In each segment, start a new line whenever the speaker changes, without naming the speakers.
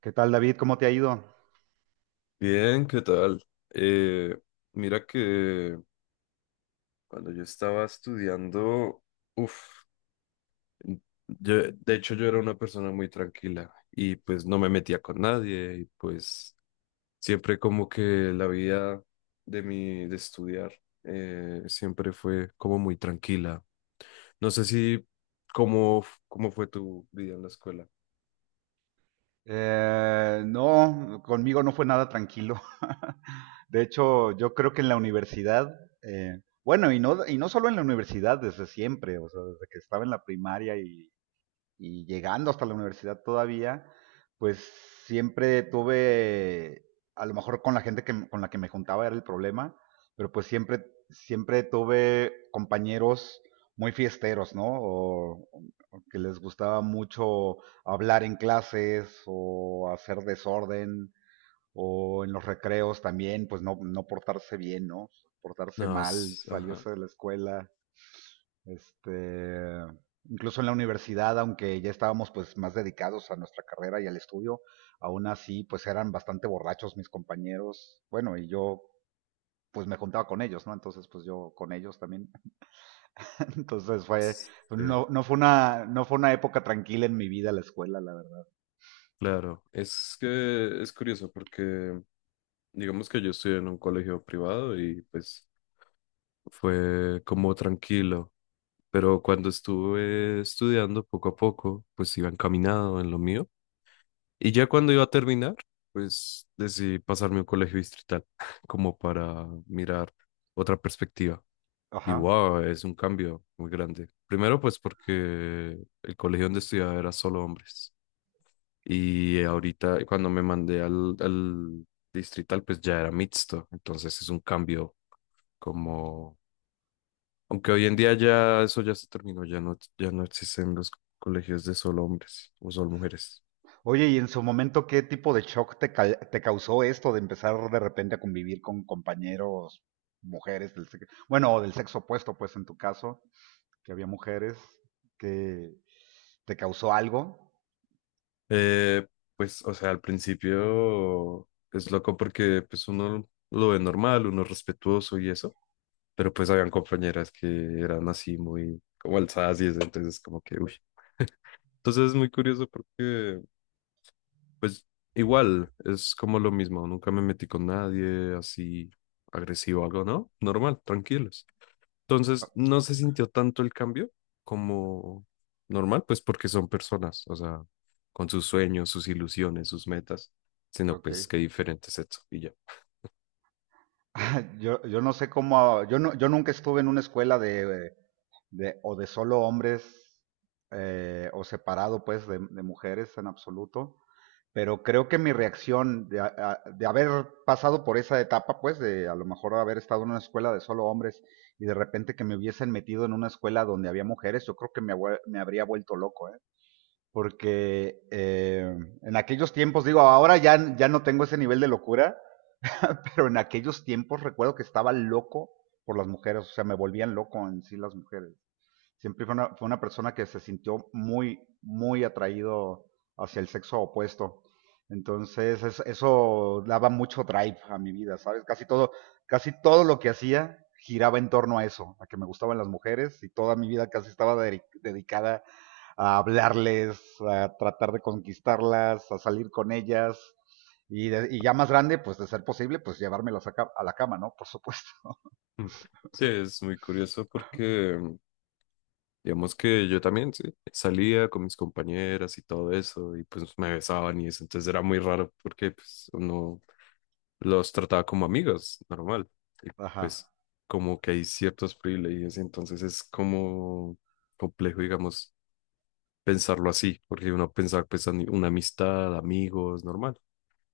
¿Qué tal, David? ¿Cómo te ha ido?
Bien, ¿qué tal? Eh, Mira que cuando yo estaba estudiando, uff, de hecho yo era una persona muy tranquila y pues no me metía con nadie, y pues siempre como que la vida de estudiar, siempre fue como muy tranquila. No sé si cómo, f- cómo fue tu vida en la escuela.
No, conmigo no fue nada tranquilo. De hecho, yo creo que en la universidad, bueno, y no solo en la universidad, desde siempre, o sea, desde que estaba en la primaria y llegando hasta la universidad todavía, pues siempre tuve, a lo mejor con la gente con la que me juntaba era el problema, pero pues siempre tuve compañeros muy fiesteros, ¿no? O que les gustaba mucho hablar en clases o hacer desorden o en los recreos también, pues no portarse bien, ¿no? Portarse
No,
mal,
ajá.
salirse de la escuela. Este, incluso en la universidad, aunque ya estábamos pues más dedicados a nuestra carrera y al estudio, aún así pues eran bastante borrachos mis compañeros, bueno, y yo pues me juntaba con ellos, ¿no? Entonces pues yo con ellos también. Entonces fue,
Sí,
no, no fue no fue una época tranquila en mi vida la escuela, la verdad.
claro. Es que es curioso porque digamos que yo estudié en un colegio privado y pues fue como tranquilo, pero cuando estuve estudiando poco a poco, pues iba encaminado en lo mío. Y ya cuando iba a terminar, pues decidí pasarme a un colegio distrital, como para mirar otra perspectiva. Y
Ajá.
wow, es un cambio muy grande. Primero pues porque el colegio donde estudiaba era solo hombres. Y ahorita cuando me mandé al distrital, pues ya era mixto. Entonces es un cambio como, aunque hoy en día ya eso ya se terminó, ya no existen los colegios de solo hombres o solo mujeres.
Oye, ¿y en su momento qué tipo de shock te causó esto de empezar de repente a convivir con compañeros, mujeres del sexo, bueno, o del sexo opuesto, pues en tu caso? Que había mujeres, que te causó algo.
Eh, pues, o sea, al principio es loco porque pues uno lo ve normal, uno es respetuoso y eso, pero pues habían compañeras que eran así muy como alzadas y eso, entonces como que, uy. Entonces es muy curioso porque, pues, igual, es como lo mismo, nunca me metí con nadie así agresivo o algo, ¿no? Normal, tranquilo. Entonces, no se sintió tanto el cambio como normal, pues porque son personas, o sea, con sus sueños, sus ilusiones, sus metas, sino
Ok.
pues que diferente es eso y ya.
Yo no sé cómo, yo nunca estuve en una escuela de o de solo hombres o separado pues de mujeres en absoluto, pero creo que mi reacción de haber pasado por esa etapa pues de a lo mejor haber estado en una escuela de solo hombres y de repente que me hubiesen metido en una escuela donde había mujeres, yo creo que me habría vuelto loco, ¿eh? Porque en aquellos tiempos, digo, ahora ya no tengo ese nivel de locura, pero en aquellos tiempos recuerdo que estaba loco por las mujeres, o sea, me volvían loco en sí las mujeres. Siempre fue fue una persona que se sintió muy atraído hacia el sexo opuesto. Entonces, eso daba mucho drive a mi vida, ¿sabes? Casi todo lo que hacía giraba en torno a eso, a que me gustaban las mujeres y toda mi vida casi estaba dedicada a hablarles, a tratar de conquistarlas, a salir con ellas y ya más grande, pues de ser posible, pues llevármelas a la cama, ¿no? Por supuesto.
Mm. Sí, es muy curioso porque digamos que yo también, sí, salía con mis compañeras y todo eso y pues me besaban y eso, entonces era muy raro porque pues uno los trataba como amigos, normal, y pues
Ajá.
como que hay ciertos privilegios, entonces es como complejo, digamos pensarlo así, porque uno pensaba pues una amistad, amigos, normal.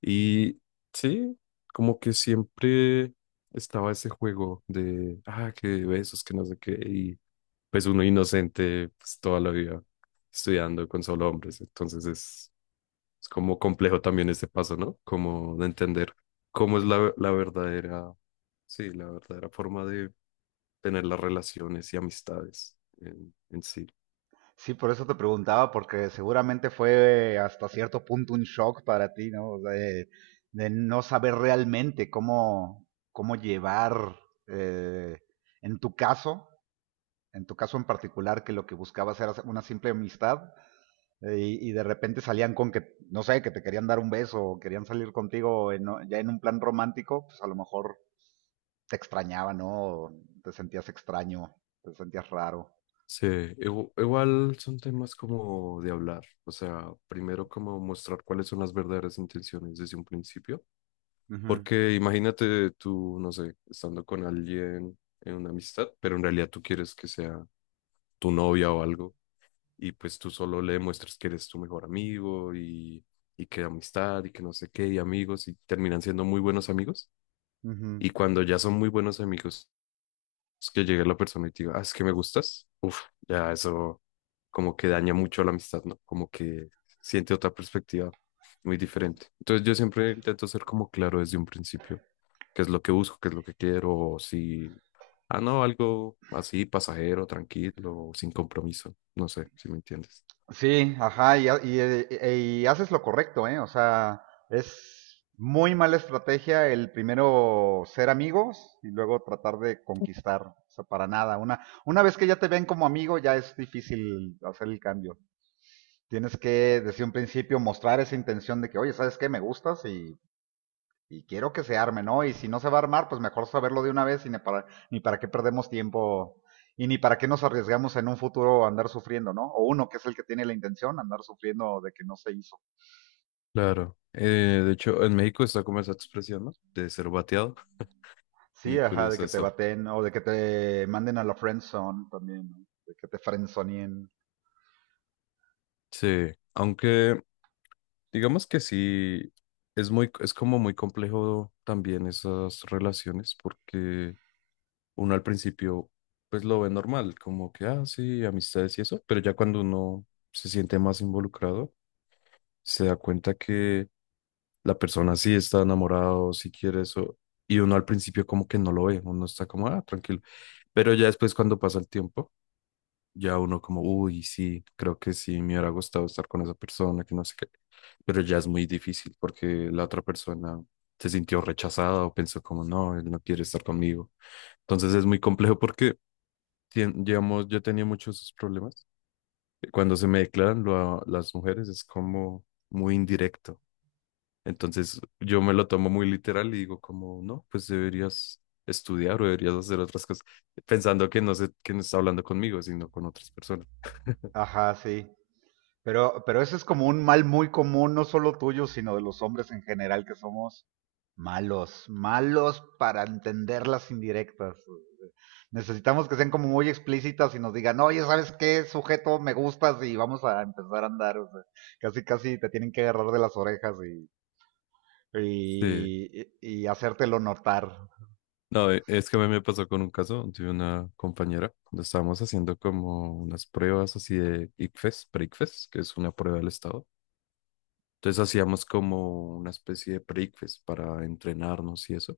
Y sí, como que siempre estaba ese juego de, ah, que besos, que no sé qué, y pues uno inocente pues, toda la vida estudiando con solo hombres, es como complejo también ese paso, ¿no? Como de entender cómo es la verdadera, sí, la verdadera forma de tener las relaciones y amistades en sí.
Sí, por eso te preguntaba, porque seguramente fue hasta cierto punto un shock para ti, ¿no? O sea, de no saber realmente cómo, cómo llevar, eh, en tu caso, en tu caso en particular, que lo que buscabas era una simple amistad, y de repente salían con que, no sé, que te querían dar un beso o querían salir contigo en ya en un plan romántico, pues a lo mejor te extrañaba, ¿no? O te sentías extraño, te sentías raro.
Sí, igual son temas como de hablar, o sea, primero como mostrar cuáles son las verdaderas intenciones desde un principio,
Ujú,
porque imagínate tú, no sé, estando con alguien en una amistad, pero en realidad tú quieres que sea tu novia o algo, y pues tú solo le demuestras que eres tu mejor amigo y que amistad y que no sé qué, y amigos, y terminan siendo muy buenos amigos,
ujú.
y cuando ya son muy buenos amigos, es que llegue la persona y te diga, ah, es que me gustas, uff, ya eso como que daña mucho la amistad, ¿no? Como que siente otra perspectiva muy diferente. Entonces yo siempre intento ser como claro desde un principio, qué es lo que busco, qué es lo que quiero, o si, ah, no, algo así, pasajero, tranquilo, sin compromiso, no sé si me entiendes.
Sí, ajá, y haces lo correcto, ¿eh? O sea, es muy mala estrategia el primero ser amigos y luego tratar de conquistar. O sea, para nada. Una vez que ya te ven como amigo, ya es difícil hacer el cambio. Tienes que, desde un principio, mostrar esa intención de que, oye, ¿sabes qué? Me gustas y quiero que se arme, ¿no? Y si no se va a armar, pues mejor saberlo de una vez y ni ni para qué perdemos tiempo y ni para qué nos arriesgamos en un futuro a andar sufriendo, ¿no? O uno que es el que tiene la intención, andar sufriendo de que no se hizo.
Claro. De hecho, en México está como esa expresión, ¿no? De ser bateado.
Sí,
Muy
ajá, de
curioso
que te
eso.
baten o de que te manden a la friendzone también, ¿no? De que te friendzoneen.
Sí, aunque digamos que sí, es como muy complejo también esas relaciones porque uno al principio pues lo ve normal, como que, ah, sí, amistades y eso, pero ya cuando uno se siente más involucrado, se da cuenta que la persona sí está enamorada o sí quiere eso, y uno al principio como que no lo ve, uno está como, ah, tranquilo, pero ya después cuando pasa el tiempo, ya uno como, uy, sí, creo que sí, me hubiera gustado estar con esa persona, que no sé qué, pero ya es muy difícil porque la otra persona se sintió rechazada o pensó como no, él no quiere estar conmigo. Entonces es muy complejo porque digamos, yo tenía muchos esos problemas. Cuando se me declaran las mujeres es como muy indirecto. Entonces yo me lo tomo muy literal y digo como, no, pues deberías estudiar o deberías hacer otras cosas, pensando que no sé quién está hablando conmigo, sino con otras personas.
Ajá, sí. Pero eso es como un mal muy común, no solo tuyo, sino de los hombres en general, que somos malos para entender las indirectas. Necesitamos que sean como muy explícitas y nos digan, oye, ¿sabes qué sujeto me gustas? Y vamos a empezar a andar. O sea, casi te tienen que agarrar de las orejas
Sí,
y hacértelo notar.
no, es que a mí me pasó con un caso de una compañera, cuando estábamos haciendo como unas pruebas así de ICFES, pre-ICFES, que es una prueba del estado. Entonces hacíamos como una especie de pre-quiz para entrenarnos y eso.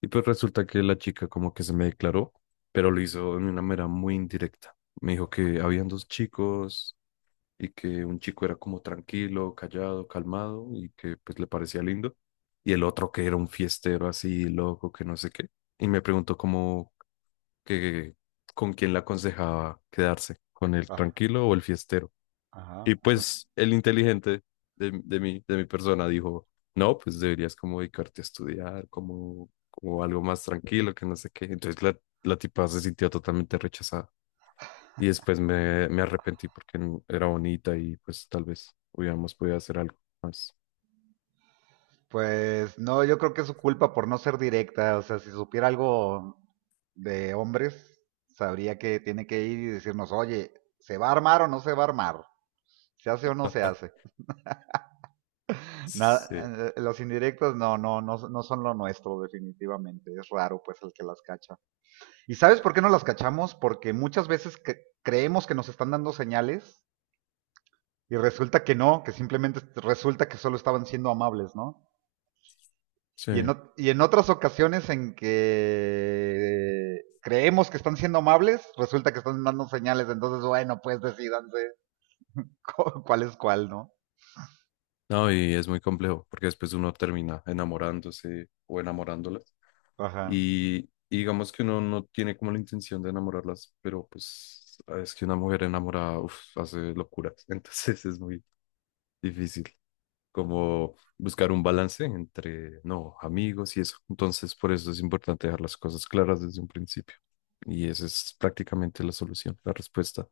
Y pues resulta que la chica como que se me declaró, pero lo hizo de una manera muy indirecta. Me dijo que habían dos chicos y que un chico era como tranquilo, callado, calmado y que pues le parecía lindo. Y el otro que era un fiestero así loco, que no sé qué. Y me preguntó como que con quién le aconsejaba quedarse, con el
Ah,
tranquilo o el fiestero.
ajá.
Y pues el inteligente de mi persona dijo, no, pues deberías como dedicarte a estudiar, como algo más tranquilo, que no sé qué. Entonces la tipa se sintió totalmente rechazada. Y después me arrepentí porque era bonita y pues tal vez hubiéramos podido hacer algo más.
Pues no, yo creo que es su culpa por no ser directa. O sea, si supiera algo de hombres, sabría que tiene que ir y decirnos, oye, ¿se va a armar o no se va a armar? ¿Se hace o no se hace?
Sí,
Nada, los indirectos no son lo nuestro, definitivamente. Es raro, pues, el que las cacha. ¿Y sabes por qué no las cachamos? Porque muchas veces creemos que nos están dando señales y resulta que no, que simplemente resulta que solo estaban siendo amables, ¿no? Y en,
sí.
y en otras ocasiones en que creemos que están siendo amables, resulta que están dando señales. Entonces, bueno, pues decidanse cuál es cuál, ¿no?
No, y es muy complejo porque después uno termina enamorándose o enamorándola.
Ajá.
Y digamos que uno no tiene como la intención de enamorarlas, pero pues ah, es que una mujer enamorada uf, hace locuras, entonces es muy difícil como buscar un balance entre, no, amigos y eso. Entonces por eso es importante dejar las cosas claras desde un principio. Y esa es prácticamente la solución, la respuesta.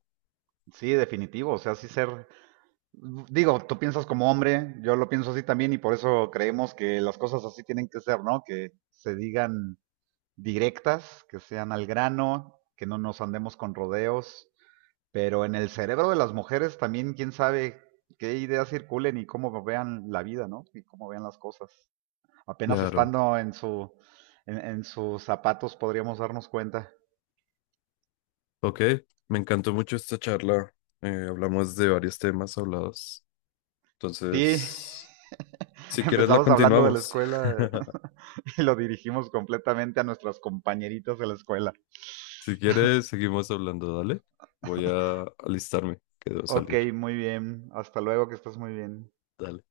Sí, definitivo. O sea, sí ser. Digo, tú piensas como hombre, yo lo pienso así también, y por eso creemos que las cosas así tienen que ser, ¿no? Que se digan directas, que sean al grano, que no nos andemos con rodeos. Pero en el cerebro de las mujeres también, quién sabe qué ideas circulen y cómo vean la vida, ¿no? Y cómo vean las cosas. Apenas
Claro.
estando en en sus zapatos podríamos darnos cuenta.
Ok, me encantó mucho esta charla. Hablamos de varios temas hablados.
Sí,
Entonces, si quieres, la
empezamos hablando de la
continuamos.
escuela y lo dirigimos completamente a nuestras compañeritas de la escuela.
Si quieres, seguimos hablando, dale. Voy a alistarme, que debo
Ok,
salir.
muy bien. Hasta luego, que estés muy bien.
Dale.